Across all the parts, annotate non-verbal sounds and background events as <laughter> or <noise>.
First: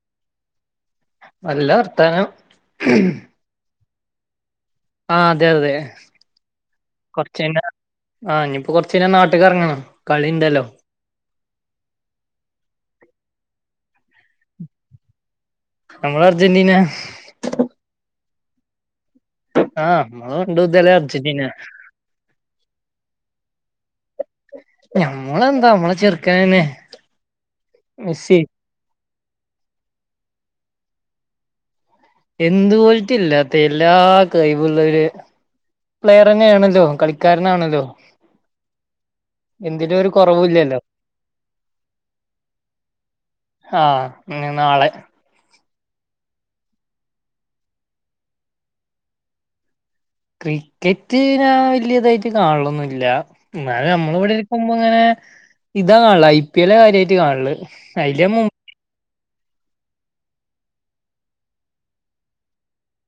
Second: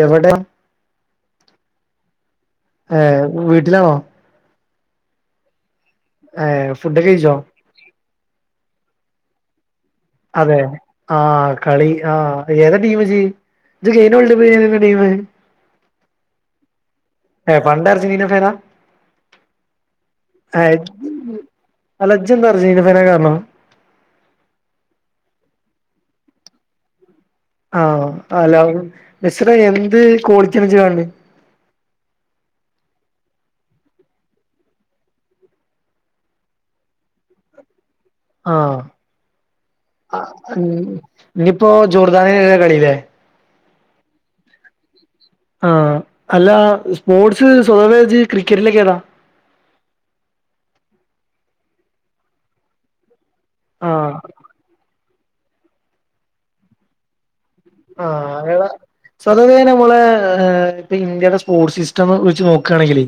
എവടെ നല്ല വർത്താനം ഏ വീട്ട്ലാണോ ആ അതെ അതെ ഏഹ് ഫുഡൊക്കെ കഴിച്ചോ കൊറച്ചയ്ഞ ആ ഞിപ കൊറച്ചയ്ഞാ നാട്ട്ക്കെറങ്ങണം അതെ ആ കളി ആ ഏതാ ടീം ജ് ഇത് <unintelligible> ടീമ് നമ്മളർജന്റീന <unintelligible> ആ നമ്മളെ പണ്ട് ഹായ്‌ മുതലേ അർജന്റീന അല്ല ജ്ജെന്താ അർജൻ്റിന ഫേനാകാരണം ഞമ്മളെന്താ ഞമ്മളെ ചെറുക്കനെന്നെ ആ അ ലൗ മെസ്സീടെ എന്ത് കോളിറ്റിയാ ജ്ജ് കാണ് എന്ത് കോള്ട്ട്യാഇല്ലാത്തത് എല്ലാ കഴിവുള്ളൊര് പ്ലെയർന്നേണല്ലോ കളിക്കാരനാണല്ലോ ആ എന്തിലും ഒരു കൊറവുല്ലല്ലോ ഇഞിപ്പോ ജോർദാനിതിരെ കളില്ലേ ആ ഞ് നാളെ ആഹ് അല്ല സ്പോർട്സ് സ്വാറേജ് ക്രിക്കറ്റിലൊക്കെ ഏതാ ക്രിക്കറ്റ് ഞാൻ വല്യതായിട്ട് കാണണൊന്നുല്ല എന്നാലും ആഹ് നമ്മള ഇവിടെ ഇരിക്കുമ്പോ ഇങ്ങെനെ ഇതാ കാണല് ഐ പി എല്ലാ കാര്യായിട്ട് കാണല് അയില് മു ആഹ് എള സ്വതെ തെ നമ്മളെ ഇപ്പ ഇന്ത്യയുടെ സ്പോർട്സ് സിസ്റ്റം വെച്ച് നോക്കാണെങ്കിലെ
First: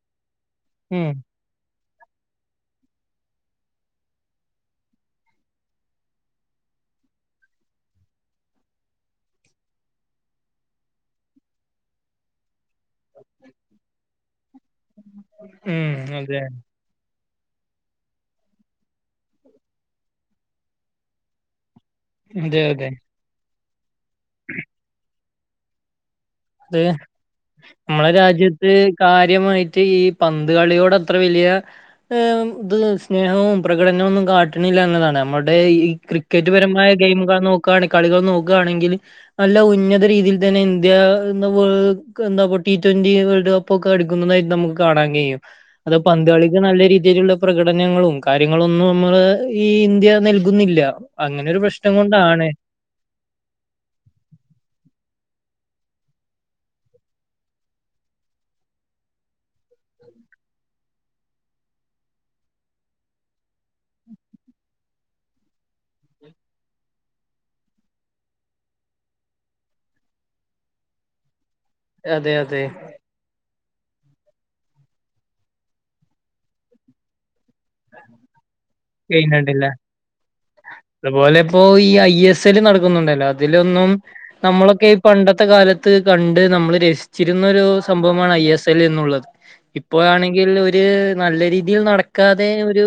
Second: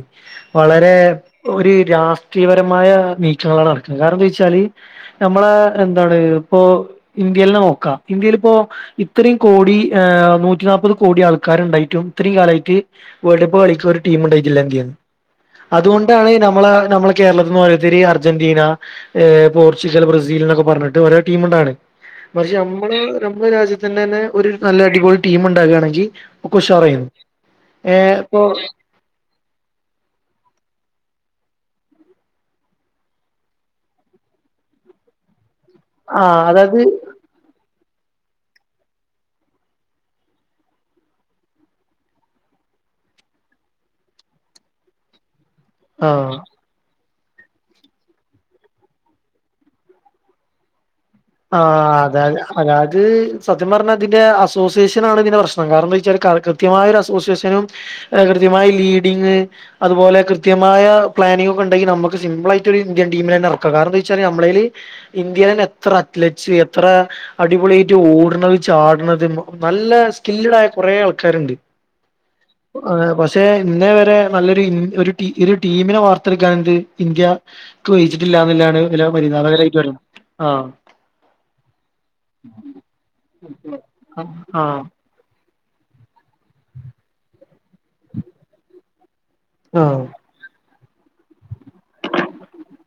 വളരെ ഉം ഒരു രാഷ്ട്രീയപരമായ നീക്കങ്ങളാണ് നടക്കുന്നത് കാര്ണം എന്താ ചോയ്ച്ചാല് ഞമ്മളെ എന്താണ് ഇപ്പോ ഇന്ത്യല്ന്നേ നോക്കാം ഇന്ത്യയിൽ ഇപ്പോ ഇത്രേം കോടി നൂറ്റി നാപത് കോടി ആൾക്കാര് ഇണ്ടായിട്ടും ഇത്രീം കാലായിട്ട് വേൾഡ് കപ്പ് കളിക്കുന്നൊരു ടീം ഉണ്ടായിട്ട് ഇല്ലെങ്കിന്ന് ഉം അതുകൊണ്ടാണ് അതെ നമ്മളെ നമ്മ കേരളത്തിന്ന് ഓരോർതരി അർജന്റീന പോർച്ചുഗൽ ബ്രസീൽ എന്നൊക്കെ പറഞ്ഞിട്ട് ഓരോ ടീം ഉണ്ടാവ്ണ് അതെ അതെ നമ്മള് നമ്മുടെ രാജ്യത്തന്നെന്നെ ടീം ഉണ്ടാകാണെങ്കിൽ അത് നമ്മളെ രാജ്യത്ത് കാര്യമായിട്ട് ഈ പന്ത് കളിയോട്ത് അത്ര വെല്യഏഹ് ഇത് സ്നേഹവും പ്രകടനവും ഒന്നും കാട്ട്ണില്ല എന്നതാണ് നമ്മ അവിടെ ഈ ആ ക്രിക്കറ്റ് അതായത് പരമായ ഗെയിം കാ നോ ക്കാണ് കളികൾ നോക്കാണെങ്കില് നല്ല ഉന്നത രീതിയിൽ തന്നെ ഇന്ത്യ വേ എന്താ ടി ട്വന്റി വേൾഡ് കപ്പ് ഒക്കെ അടിക്കുന്നതായിട്ട് നമുക്ക് കാണാൻ കഴിയും അത് ആ പന്ത്‌ കളിക്ക് നല്ല രീ തിലുള്ള പ്രകടനങ്ങളും കാര്യങ്ങളൊന്നു ഒന്നും നമ്മള് ഈ ഇന്ത്യ നൽകുന്നില്ല അങ്ങനെ ഒരു പ്രശ്നം ആഹ് അതാ കൊണ്ടാണ് അതായത് സത്യം പറ്ഞ്ഞാ ഇതിന്റെ അസോസിയേഷൻ ആണ് ഇതിന്റെ പ്രശ് <unintelligible> കൃത്യമായ ഒര് അസോസിയേഷനും കൃത്യമായ ലീഡിങ്ങ് അതുപോലെ കൃത്യ മായ പ്ലേനിങ്ങ് ഒക്കെ ഇണ്ടെങ്കിൽ നമക്ക് സിമ്പിൾ ആയിട്ട് ഒരു ഇന്ത്യൻ ടീമിനെ തന്നെ എറക്കാ കാര്ണം ന്താ വെച്ചാൽ നമ്മളേല് ഇന്ത്യ എത്ര അറ്റ്ലറ്റ്സ് എത്ര അടിപൊള്യട്ട് ഓട്ണത് ചാട്ണത് നല്ല സ്കില്ല്ഡ് ആയ കൊറേ ആൾക്കാര്ണ്ട് അതെ അതെ ആഹ് പഷേ ഇന്നേ വരെ നല്ലൊരു ഒരു ടീ ഒരു ടീമിനെ വാർത്തെടുക്കാനെന്ത് ഇന്ത്യ <unintelligible> ഇതിലെ ചെയ്യുന്നുണ്ടില്ല പരിതാപകരവായിട്ട് <unintelligible> അതുപോലെ ഇപ്പോ ഈ ഐ എസ് എൽ നടക്കുന്നുണ്ടല്ലോ അതിലൊന്നും ആഹ് നമ്മളൊക്കെ ഈ പണ്ട ത്തെ കാലത്ത് കണ്ട് നമ്മള് രസിച്ചിരുന്നൊരു സംബവാമാണ് ഐ എസ് എൽ എന്നുള്ളത് ഇപ്പോ ആഹ് ആണെങ്കിൽ ഒര് നല്ല രീതിൽ നടക്കാ ഒരു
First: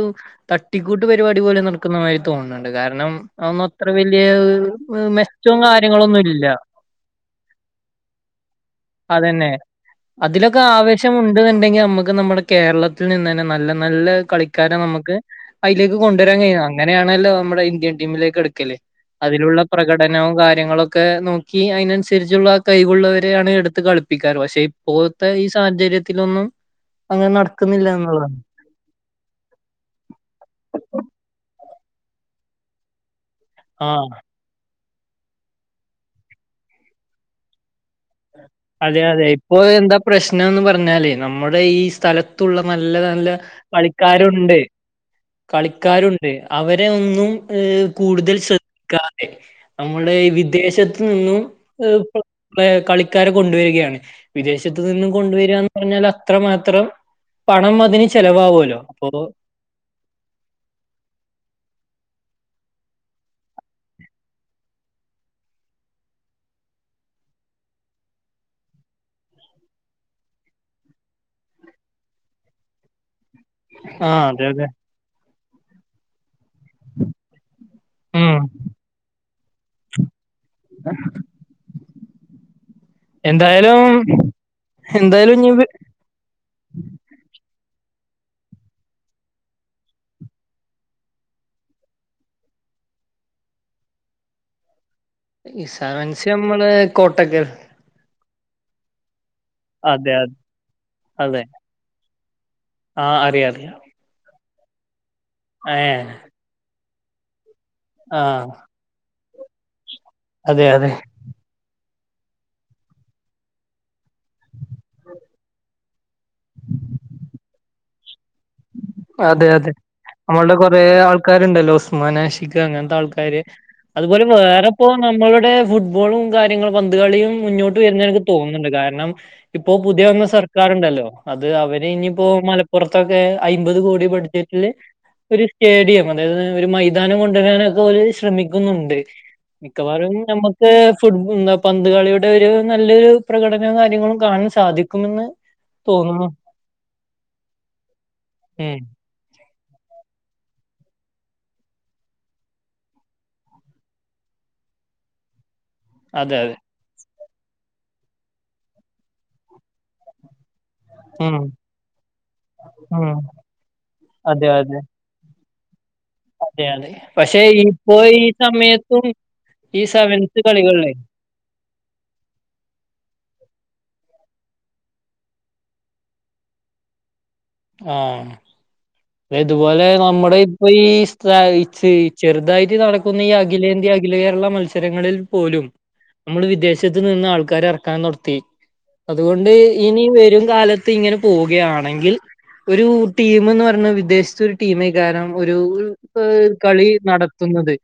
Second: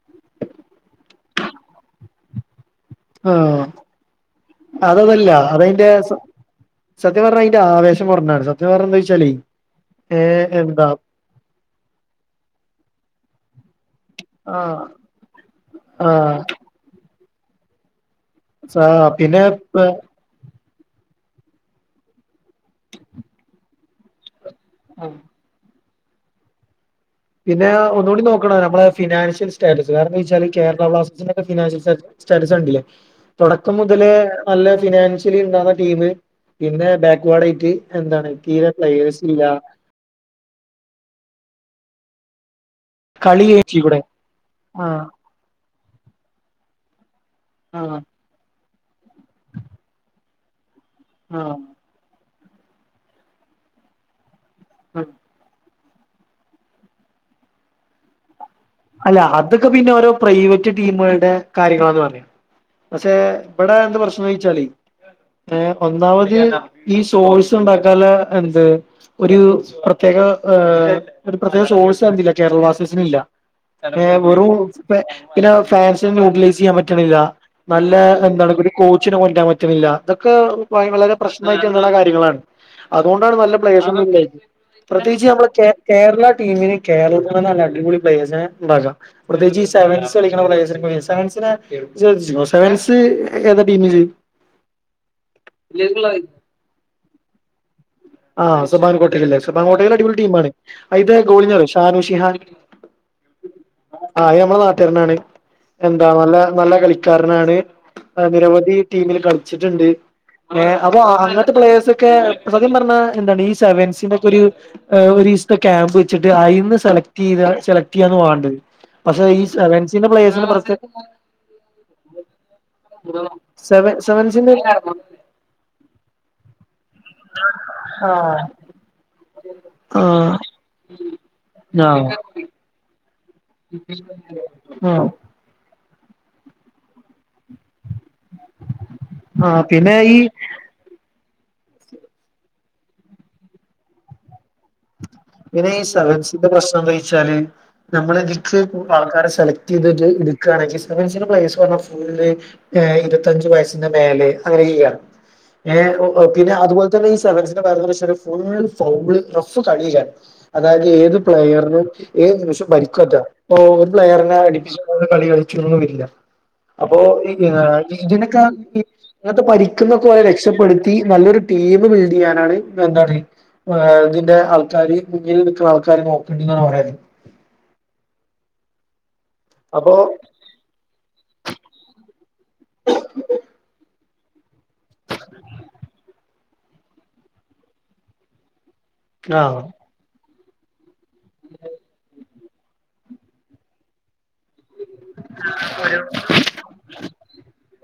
തട്ടിക്കൂട്ട് പരിപാടി പോലെ നടക്കുന്ന മാതിരി തോന്നണ് ണ്ട് കാരണം അതൊന്നും ആഹ് അത്ര വല്യ അതതല്ല മെച്ചവും അതയിന്റെ കാര്യങ്ങളും ഒന്നും ഇല്ല. സത്യം പറഞ്ഞാ അയിന്റെ ആവേശം കൊർഞ്ഞാണ് സത്യം പറഞ്ഞാ എന്താ വെച്ചാലേ അതന്നെ ഏഹ് അതിലൊക്കെ എന്താ ആവേശം ഉണ്ട്ന്നുണ്ടെങ്കിൽ നമുക്ക് നമ്മുടെ കേരളത്തിൽ നിന്ന് തന്നെ നല്ല നല്ല കളിക്കാരാനെ ആഹ് നമുക്ക് അയിലേക്ക് കൊണ്ടുവരാൻ ആഹ് കഴിയും. അങ്ങനെയാണല്ലോ നമ്മുടെ ഇന്ത്യൻ ടീമിലേക്ക് ടുക്കല് സാ പിന്നെ അതിലുള്ള പ്രകടനവും കാര്യങ്ങളും ഒക്കെ നോക്കി അയി നൻസരിച്ചുള്ള കഴിവുള്ളവരെയാണ് എടുത്ത് കളിപ്പിക്കാറ്. പക്ഷെ ആഹ് ഇപ്പോഴത്തെ ഈ സാഹചര്യത്തിലൊന്നും അങ്ങനെ പിന്നെ നടക്കുന്നില്ല ഒന്നുകൂടി എന്നുള്ളതാണ്. നോക്കണം നമ്മളെ ഫിനാൻഷ്യൽ സ്റ്റാറ്റസ് കാരണംന്താ വെച്ചാല് ഈ കേരള ബ്ലാസ് സ്റ്റാറ്റസ് കണ്ടില്ലേ തൊടക്കം മൊ ആഹ് തലേ നല്ല ഫിനാൻഷ്യലി ഇണ്ടാവുന്ന ടീം പിന്നെ ബാക്ക്വേർഡ് ആയിട്ട് എന്താണ്. തീരെ അതെ പ്ലെയേഴ്സ് അതെ ഇല്ല ഇപ്പോ എന്താ പ്രശ്നം എന്ന് പറഞ്ഞാലേ നമ്മുടെ ഈ സ്ഥലത്തുള്ള നല്ല നല്ല കളി ജയിച്ചു കൂടെ കളിക്കാരും ണ്ട്. ആഹ് കളിക്കാരുണ്ട് അവരെ ഒന്നും ഏ ആഹ് കൂടുതൽ ശ്ര നമ്മുടെ ഈ വിദേശത്ത് നിന്നും ആഹ് കളി ക്കാരെ കൊണ്ടുവരികയാണ് വിദേശത്തു നിന്നും കൊണ്ടുവര പറഞ്ഞാൽ അത്രമാത്രം പണം അതിന് ചെലവാവു അല്ല അതൊക്കെ പിന്നെ ഓരോ പ്രൈവറ്റ് ടീമുകളുടെ കാര്യങ്ങളാന്ന് പറയാം. പക്ഷെ ഇവിടെ എന്ത് പ്രശ്നം ന്ന് ഒയ്ച്ചാല് ഏഹ് ഒന്നാമത് ഈ സോഴ്സ് ഉണ്ടാക്കാല എന്ത് ഒരു പ്രത്യേ ഏ ഒരു പ്രത്യേക സോഴ്സ് എന്തില്ല കേരള ബ്ലാസ്റ്റേഴ്‌സ്ന് ഇല്ല ഏഹ് ആഹ് അതെ വെറും അതെ പിന്നെ ഫാൻസിനെ ന്യൂട്ലൈസ് ചെയ്യാൻ പറ്റണില്ല നല്ല ഉം എന്താണ് ഒരു കോച്ചിനെ കൊണ്ടരാൻ പറ്റണില്ല. ഇതൊക്കെ വളരെ പ്രശ്നായിട്ട് ഉ ള്ള കാര്യങ്ങളാണ് അതുകൊണ്ടാണ് നല്ല എന്തായാലും പ്ലേയേഴ്‌സ് ഒന്നും <unintelligible> പ്രത്യേകിച്ച് എന്തായാലും നമ്മടെ ഇനി വ് കേരള ടീമിന് കേരളത്തിൽ തന്നെ നല്ല അടിപൊളി പ്ലേയേഴ്സ് ഉണ്ടാകാം പ്രത്യേകിച്ച് ഈ സെവൻസ് കളിക്കണ പ്ലേയേഴ്സിനെപോലെ സെവൻസിനെ ശ്രദ്ധിച്ചിട്ടുണ്ടോ സെവൻസ് ഏതാ ടീം ഇജ്ജ് ഈ സെവൻസ് നമ്മള് കോട്ടക്കൽ ആഹ് സുബാൻ കോട്ടൽല്ലേ ആഹ് സുബാൻ കോട്ടയിൽ അതെ അടിപൊളി അതെ ടീമാണ് ഇത് അതെ ഗോളീനെ അറിയുവോ ഷാനു ഷിഹാൻ ആഹ് അറിയാ അറിയാ ആഹ് അയ് നമ്മള നാട്ടരനാണ് എന്താ നല്ല നല്ല കളിക്കാരനാണ്. ആഹ് നിരവധി ടീമിൽ കളിച്ചിട്ടുണ്ട് അതെ അതെ അപ്പൊ അങ്ങനത്തെ പ്ലേയേഴസ് ഒ ക്കെ സത്യം പറഞ്ഞാ എന്താണ് ഈ സെവൻസിനൊക്കെ ഒരു ഒരീസ് ത്തെ ക്യാമ്പ് വെച്ച്ട്ട് അയിന്ന് സെലക്ടീത് സെലക്ടീയ്യാണ് വാണ്ടത്. പക്ഷെ ഈ അതെ അതെ സെവൻസിന്റെ പ്ലേയേഴ്സിന് നമ്മള്ടെ പ്രത്യേക കൊറെ ആൾക്കാര്ണ്ടല്ലൊ ഉസ്മാൻ, ആ ഷിഖ് അങ്ങൻത്താൾക്കാര് സെവ അതുപോലെ സെവൻസിന്റെ ആ വേറെപ്പൊ നമ്മളുടെ ഫുട്ബോളും കാര്യങ്ങളും പന്ത് കളിയും മുന്നോട്ട് ആ വരുന്നെനിക്ക് തോന്ന്ണ്ട്. കാരണം ഇപ്പൊ പുതിയ വന്ന സർക്കാറ്ണ്ടല്ലൊ അത് അ അവര് ഇനിയിപ്പൊ മലപ്പൊറത്തൊക്കെ അയ്മ്പത് കോടി ബഡ്ജറ്റ്ല് ആ ഒരു സ്റ്റേഡിയം ഒരു മൈതാനം കൊണ്ട് വരാനൊക്കെ ഓര് ശ്രമിക്കുന്നുണ്ട് ആ പിന്നെ മിക്കവാറും ഈ ഞമ്മക്ക് ഫുട് ഉം പന്ത് കളിയുടെ ഒര് നല്ലൊരു പ്രകടനം കാര്യങ്ങളും കാണാൻ സാധിക്കും. പിന്നെ ഈ സെവൻസിന്റെ പ്രശ്നം എന്ത ചൊയ്ച്ചാല് നമ്മള് ഉം <unintelligible> ആൾക്കാരെ സെലക്ടീത്ട്ട് ഇട്ക്കാണെങ്കി സെവൻസിന് പ്ലയേഴ്സിന് ഫുള്ള് ഏഹ് ഇരുപത്തഞ്ച് വയസ്സിന് മേലെ അങ്ങനെയ്യാം ഏഹ് അതെ പിന്നെ അതെ അതുപോല തന്നെ ഈ സെവൻസിന്റെ കാര്യം ന്ന്ചാല് ഫുള്ള് ഫൗള് റഫ് കളിയെകാരം. അതായത് ഏത് ഉം പ്ലെയറ്നും ഏത് നിമിഷം പരിക്ക് ഉം പറ്റാം ഒരു പ്ലെയറിന അതെ അതെ അടിപ്പിച്ചൊ കളി കളി ചിന്ന് വരില്ല അതെ അതെ അപ്പോ പക്ഷെ ഇപ്പൊ ഈ ഇതിനൊക്കെ സമയത്തും ഇങ്ങത്തെ ഈ പരിക്ക്ന്നൊക്കെ ഓലെ സെവൻസ് കളികളിലെ രക്ഷപ്പെടുത്തി നല്ലൊരു ടീമ് ബിൽഡീയ്യാനാണ് എന്താണ് ആഹ് ഇതിന്റെ ആൾക്കാര് മുന്നിൽ നിക്ക്ണ ആൾക്കാര് നോക്ക്ണ് ണ്ട്ന്നാണ് പറയ്ന്നെ ആ ഇത്പോലെ അപ്പൊ നമ്മള് ഇപ്പൊ ഈ സ് ചെറുതായിട്ട് നടക്കുന്ന ഈ അഖിലേന്ത്യ അഖില കേരള മത്സരങ്ങളിൽ പോലും. നമ്മള് വിദേശത്ത് നിന്ന് ആൾക്കാരെ ഏറക്കാൻ തൊടത്തി- അതുകൊണ്ട് ആഹ് ഇനി വെരും കാലത്ത് ഇങ്ങനെ പോകയാണെങ്കിൽ ഒരൂ ടീമ്ന്ന് പറ വിദേശത്തൊരു ടീമേകാരം ഒരൂ കളി നടത്തുന്നത്-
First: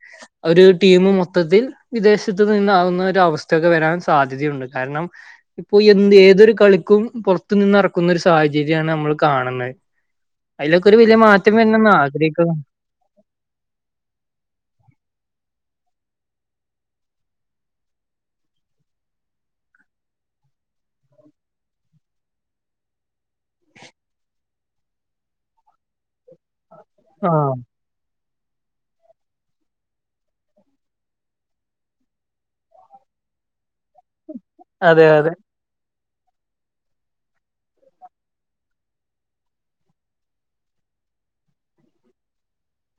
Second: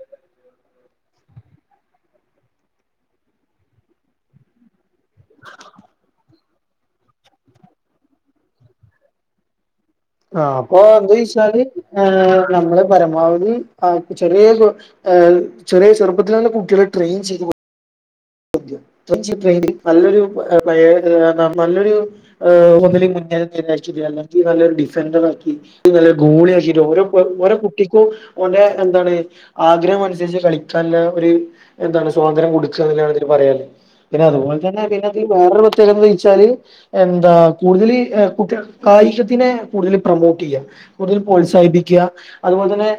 ഒരു ടീമു മൊതത്തിൽ വിദേശത്ത് നിന്നാകുന്ന ഒരു അവസ്ഥക്കെ വരാൻ സാധ്യതയുണ്ട് കാരണം ഇപ്പൊ എന്ത് ഏതൊരു കളിക്കും പൊറത്ത് നിന്ന്റെക്കുന്ന ഒരു സാഹചര്യാണ് അമ്മള് കാണുന്നെ- ആഹ് അപ്പൊ എന്താെയ്ചാല് ആഹ് ആഗ്രഹിക്കുന്നു നമ്മള് പരമാവധി ആ ചെറീ- ചെറീ ചെറുപ്പതിലന്നെ കുട്ടിളെ ട്രെയിൻ ചെയ്തു - നല്ലൊരു ഒന്നിൽ മുന്നിൽ <unintelligible> നല്ലൊരു ഡിഫന്ററെറക്കി നല്ലൊരു ഗോളി ആക്കി- ഓരോ ആ ഓരോ കുട്ടിക്കും ഓന്റെ എന്താണ് ആഗ്രഹം അനുസരിച്ച് കളിക്കാന്ള്ള ഒര് എന്താണ് സ്വാതന്ത്രകൊടുക്കാണ് പറാല്ലെ പിന്നെ അതുപോലെ തന്നെ പിന്നെ അതെ ഇതില് അതെ വേറെരു പ്രത്യക ചൊ എന്താ കൂടുതല് ഏഹ് കായികത്തിന് കൂടുതല് പ്രമോട്ടീയ്യ കൂട് പ്രോത്സാഹിപ്പിക്ക അത്പോലെ തന്നെ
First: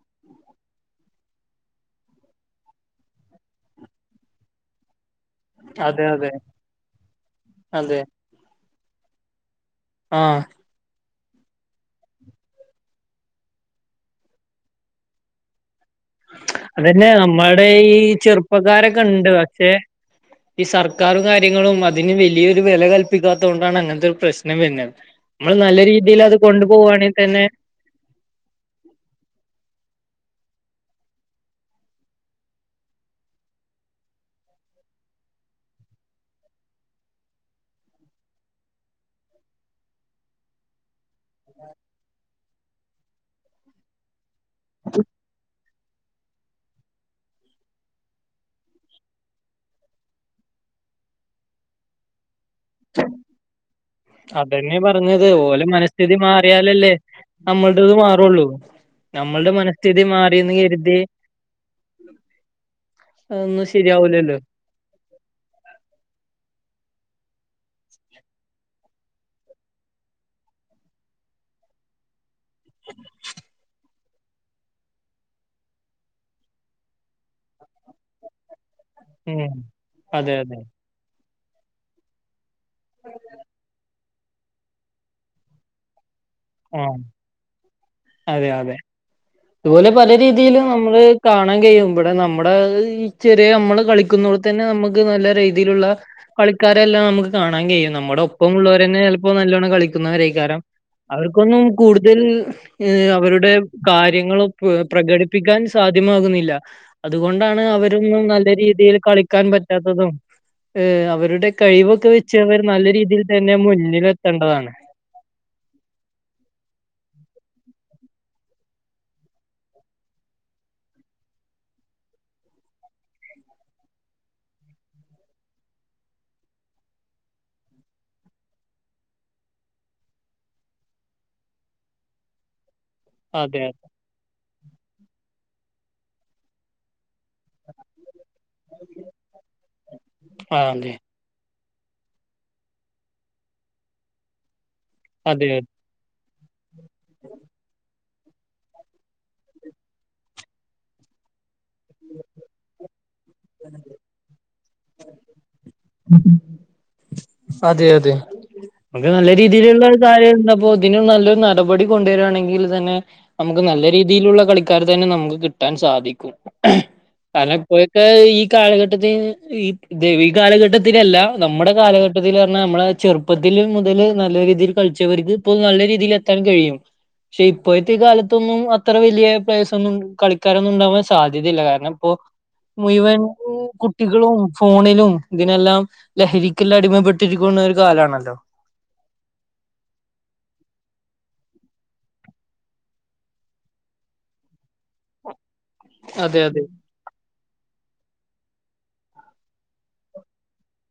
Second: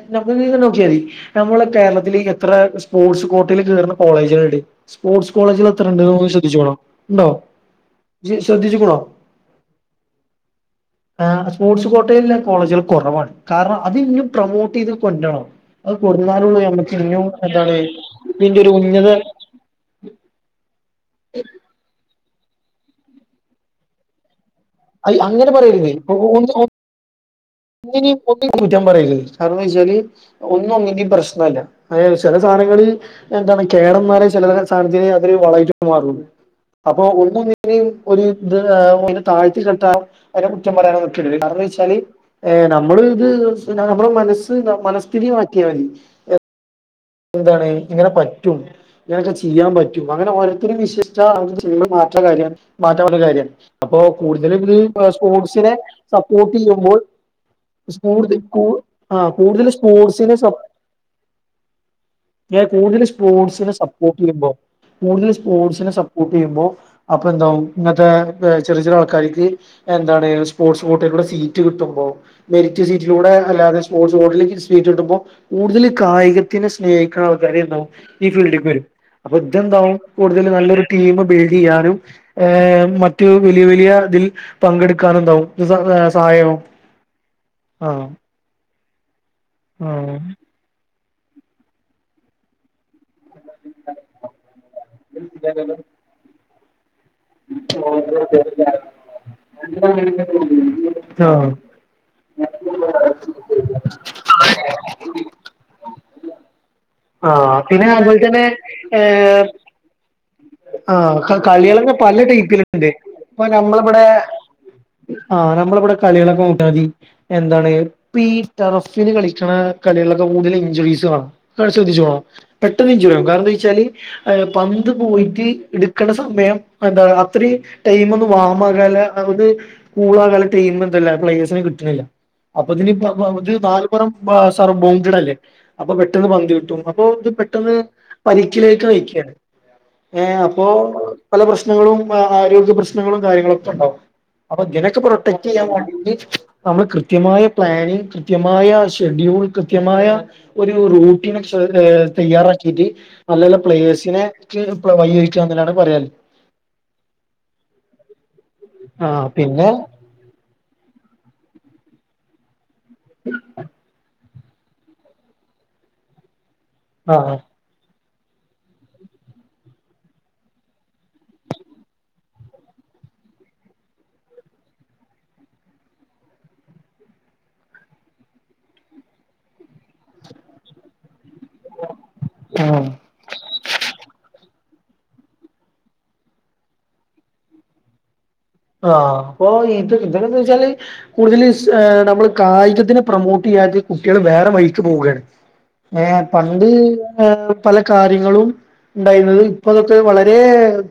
<unintelligible> നോക്കിയതി നമ്മളെ കേരളത്തില് എത്ര സ്പോർട്സ്- കോട്ടയിൽ കേറുന്നകോളേജുകലുണ്ട് സ്പോർട്സ് കോളേജ്ള് അതെ എത്രെണ്ണണ്ട് അതെ ശ്രദ്ധിച്ചുകുണോ ഉണ്ടോ ഇജ് ശ്രദ്ധിച്ച്കുണോ ആഹ് ആഹ് സ്പോർട്സ് കോട്ടേലില്ല കോളേജെള് കൊറവാണ് കാരണം അത് ഇനിയും പ്രമോട്ടീത് കൊണ്ടുവരണം അതെന്നെ നമ്മ്ടെ ഈ ഇതിന്റെ ഒരു ഉന്നത ചെറുപ്പക്കാരൊക്കെണ്ട് പക്ഷെ- ഈ സർക്കാറും കാര്യങ്ങളും അതിന് വെലിയൊരു വെല കല്പിക്കാത്ത കൊണ്ടാണ് അങ്ങന് ത്തൊരു പ്രശ്നം വരന്ന അങ്ങനെ നമ്മൾ നല്ല രീതിയിൽ അത് കൊണ്ടു പോോകുകവാണെങ്കിൽ തന്നെ- ഒന്നും കുറ്റം പറയരുത് കാരണം വച്ചാല് ഒന്നും ഒന്നിന്റെ പ്രശ്നല്ല അയെ ചെ ചില സ്ഥലങ്ങളിൽ എന്താണ് കേടംമാരെ ചെല ചെല സാധനതിന് അതൊരു വളായിറ്റ് മാറൂ അപ്പോ ഒന്നും ഒന്നിനെ ഒര് ഇത് അയിനെ താഴ്ത്തി കെട്ടാനൊ അയിനെ കുറ്റം പറയാനൊ- കാരണം വെച്ചാല് ഏഹ് നമ്മള് ഇത് നമ്മളെ മനസ്സ്- നമ്മടെ മനസ്ഥിതിമാറ്റിയ മതി എന്താണ് ഇങ്ങനെ പറ്റും. ഇങ്ങനൊക്കെ ചിയ്യാൻ പറ്റും. അങ്ങനെ ഓരോത്തര് വിശ്വസിച്ചാ <unintelligible> - കാര്യാണ് മാറ്റ പറഞ്ഞൊരു കാര്യാണ്. അപ്പോ കൂടുതല് ഇത് അതന്നെ പറഞ്ഞത് ഓലെ സ്പോർട്സിനെ മനസ്ഥിതി മാറിയാലല്ലേ സപ്പോർട്ടീയ്യുമ്പോൾ- നമ്മളുടേത് മാറുള്ളൂ നമ്മളുടെ കൂടുതല് മനസ്ഥിതി സ്പോർട്സിന് മാറിയെന്ന് സപോ കരുതി ഏഹ് കൂടുതല് അതൊന്നും സ്പോർട്സിനെ ശരിയാവൂലല്ലോ സപ്പോർട്ടീയ്യുമ്പോൾ കൂടുതല് സ്പോർട്സിനെ സപ്പോർട്ടീയ്യുമ്പൊ അപ്പൊഎന്താകും ഇങത്തെ ചെറീ ചെറീ ആൾക്കാര്ക് എന്താ സ്പോർട്സ് കോട്ടയിലൂടെ സീറ്റ്- കിട്ടുമ്പോ മെററിറ്റ് സീറ്റിലൂടെ അല്ലാെ സ്പോർട്ഡസ് കേട്ടയിൽ സീറ്റ് കിട്ടമ്പോ കൂടുതൽ കായി- സ്നേഹിക്കുന്ന ആൾക്കാരെന്താാവും ഈ ഫീൽഡിൽ വരും അപ്പൊ ഉം ഇതെന്താവും അതെ കൂടുതൽ അതെ നല്ലൊരു ടീം- ലീഡ് ചെയാനും മറ്റ് വലിയ, വലിയ ഇതിൽ പങ്കെടുക്കാനും- സഹായം ആ ആകും അതുപോലെ പല രീതിൽ നമ്മള് കാണാൻ കഴിയും ഇവിടെ നമ്മുടെ- ചെറിയ നമ്മള് കളിക്കുന്നോണ്ട് തന്നെ നമുക്ക് നല്ല രീതിയിലുള്ള കളിക്കാരെല്ലാം- നമുക്ക് കാണാൻ കഴിയും നമ്മുടെ ഒപ്പം ഉുള്ളവരന്നെ ചിലപ്പോ നല്ലോണം കളിക്കുന്നവര കാരണം ആഹ് അവർക്കൊന്നും കൂടുതൽ അവരുടെ കാര്യ- പ്രകടിപ്പിക്കാൻ സാധ്യമാകുന്നില്ല ആഹ അതുകൊണ്ടാണ് പിന്നെ അതുപോലെ അവരൊന്നും തന്നെ നല്ല രീതിയിൽ ഏ കളിക്കാൻ - പറ്റാത്തതും ഏഹ് ആഹ അവരുടെ കളികള് തന്നെ കഴിവൊക്കെ പല വെച്ച് അവർ നല്ല ടൈപ്പിലുണ്ട് രീതിയിൽ ഇപ്പൊ തന്നെ നമ്മളിവിടെ- മുന്നിലെത്തേണ്ടതാണ് ആഹ് നമ്മള ഇവിടെ കളികളൊക്കെ മുട്ടാ മതി എന്താണ് ഇപ്പ ഈ ടെറഫിന് കളിക്കണ കളികളൊക്കെ കൂടുതൽ ഇഞ്ചുറീസ് വേണം ശ്രദ്ധിച്ചോണം പെട്ടന്ന്- കാരണം എന്താന് വെച്ചാല് പന്ത് പോയിട്ട്‌ എക്കണ്ട സമയം എന്ത അത്ര ടൈ ഒ വാ ആക അത് കൂക <unintelligible> ടൈം എന്താ പ്ലയേഴ്സിനെ കിട്ടുന്നില്ല അപ്പത്തിന് അ അതെ അത് ബർസറാ- അപ്പൊ പെട്ടെന്ന് പന്ത്‌ കിട്ടും അപ്പൊ ഇത് പെട്ടെന്ന് പരിക്കിലേക്ക് നയിക്കുകയാണ് ആ അതെ അപ്പോ- പ്രശ്നങ്ങളും അ ആരോഗ്യ പ്രശ്നങ്ങളും കാരങ്ങളൊക്കെ ഉണ്ടാവും അ അ ഇതിനൊക്ക പ്രൊട്ടക്ട് അതെ ചെയ്യാൻ വേണ്ടീട്ട് നമ്മള് കൃത്യമായ പ്ലാനിങ് കൃത്യമായ ഷെഡ്യൂൾ കൃത്യമായ ഒരു റൂട്ടീൻ ശേ ഏഹ് തയ്യാറാക്കിട്ട്. നല്ലല്ല പ്ലേയെസിനെ. ഇ വൈിഴിച്ചന്നാണ് പറയാല് അതെ അതെ നിനക്ക് ആഹ് നല്ല പിന്നെ രീതിയിലുള്ള ഒരു കാര്യായിരുന്നപ്പോ ഇതിനും നല്ല നല്ലരു നടപടി കൊണ്ടുവരിയാണെങ്കിൽ തന്നെ നമുക്ക് നല്ല രീതിഉള്ള കളിക്കാരെ തന്നെ നമുക്ക് കിട്ടാൻ സാധിക്കും ആഹ് കാരണം ഇപ്പോഴത്തെ കളിക്കാർ ഈ കാലഘട്ടത്തി ഈ ഈ കാലഘട്ടത്തിലല്ല നമ്മുടെ കാലഘട്ട ത്തിൽ പറഞ്ഞാൽ നമ്മളെ ചെറുപ്പത്തിൽ മുതല് നല്ല രീതിയിൽ കളിച്ചവർക്ക് ഇപ്പോ നല്ല രീതിൽ എത്താൻ കഴിയും. പക്ഷെ ഇപ്പോഴത്തെ ഈ കാലത്തൊന്നും അത്ര വലിയ പ്ലേസ് ഒന്നും കളിക്കാരൊന്നും ഉണ്ടാവാൻ സാ സാധ്യതയില്ല കാരണം ഇപ്പോ ആഹ് മുഴുവൻ കുട്ടികളും ഫോണിലും ഇതിനെല്ലാം ലഹരിക്കൽ അടിമപ്പെട്ടിരിക്കുന്ന ഒരു കാലാണല്ലോ? ആ അപ്പൊ ഇത് ഇവിനെന്തെച്ചാൽ കൂടുതൽ ഏ നമ്മള് കായികത്തിന് പ്രൊമോട്ട് ചെയ്യ അതായത് കുട്ടികൾ വേറെ വൈയ്ക്ക് പോവുകയാണ് ഏ അതെ അതെ പണ്ട് പല കാര്യങ്ങളും ഉണ്ടായിരുന്നത് ഇപ്പൊ അതൊക്കെ വളരെ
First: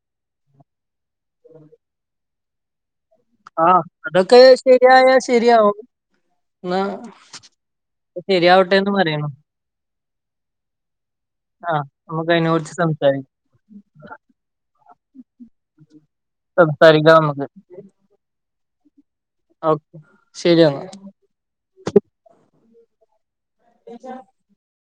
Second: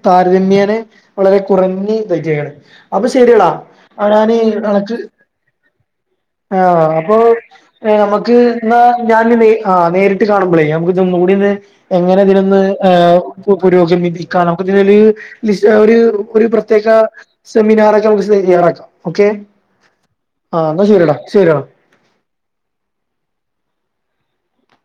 താരതമ്യേന വളരെ കുറഞ്ഞു തയ്റ്റയാണ്. അപ്പൊ ശരിയടാ ആഹ് ഞാന് അതൊക്കെ അണക്ക് ശരിയായാ ശരിയാവും എന്നാ ആഹ് അപ്പൊ നമുക്ക് ശരിയാവട്ടെ എന്നാ എന്ന് പറയണം ഞാന് നേ ആ നേരിട്ട് കാണുമ്പോളേ നമുക്ക് ഇതോന്നുകൂടി ഒന്ന് ആഹ് എങ്ങനെ നമുക്ക് അതിനെ ഇതിനൊന്ന് കുറിച്ച് സംസാരി പുരോഗമിക്കാം നമുക്കിതിനൊരു ലിസ്റ്റ് ഒരു ഒരു പ്രത്യേക സംസാരിക്കാം നമുക്ക് സെമിനാറൊക്കെ നമുക്ക് തയ്യാറാക്കാം. ഓക്കെ ഓക്കെ ശരി ആ എന്നാ ശരിയടാ ശരിയടാ. <unintelligible>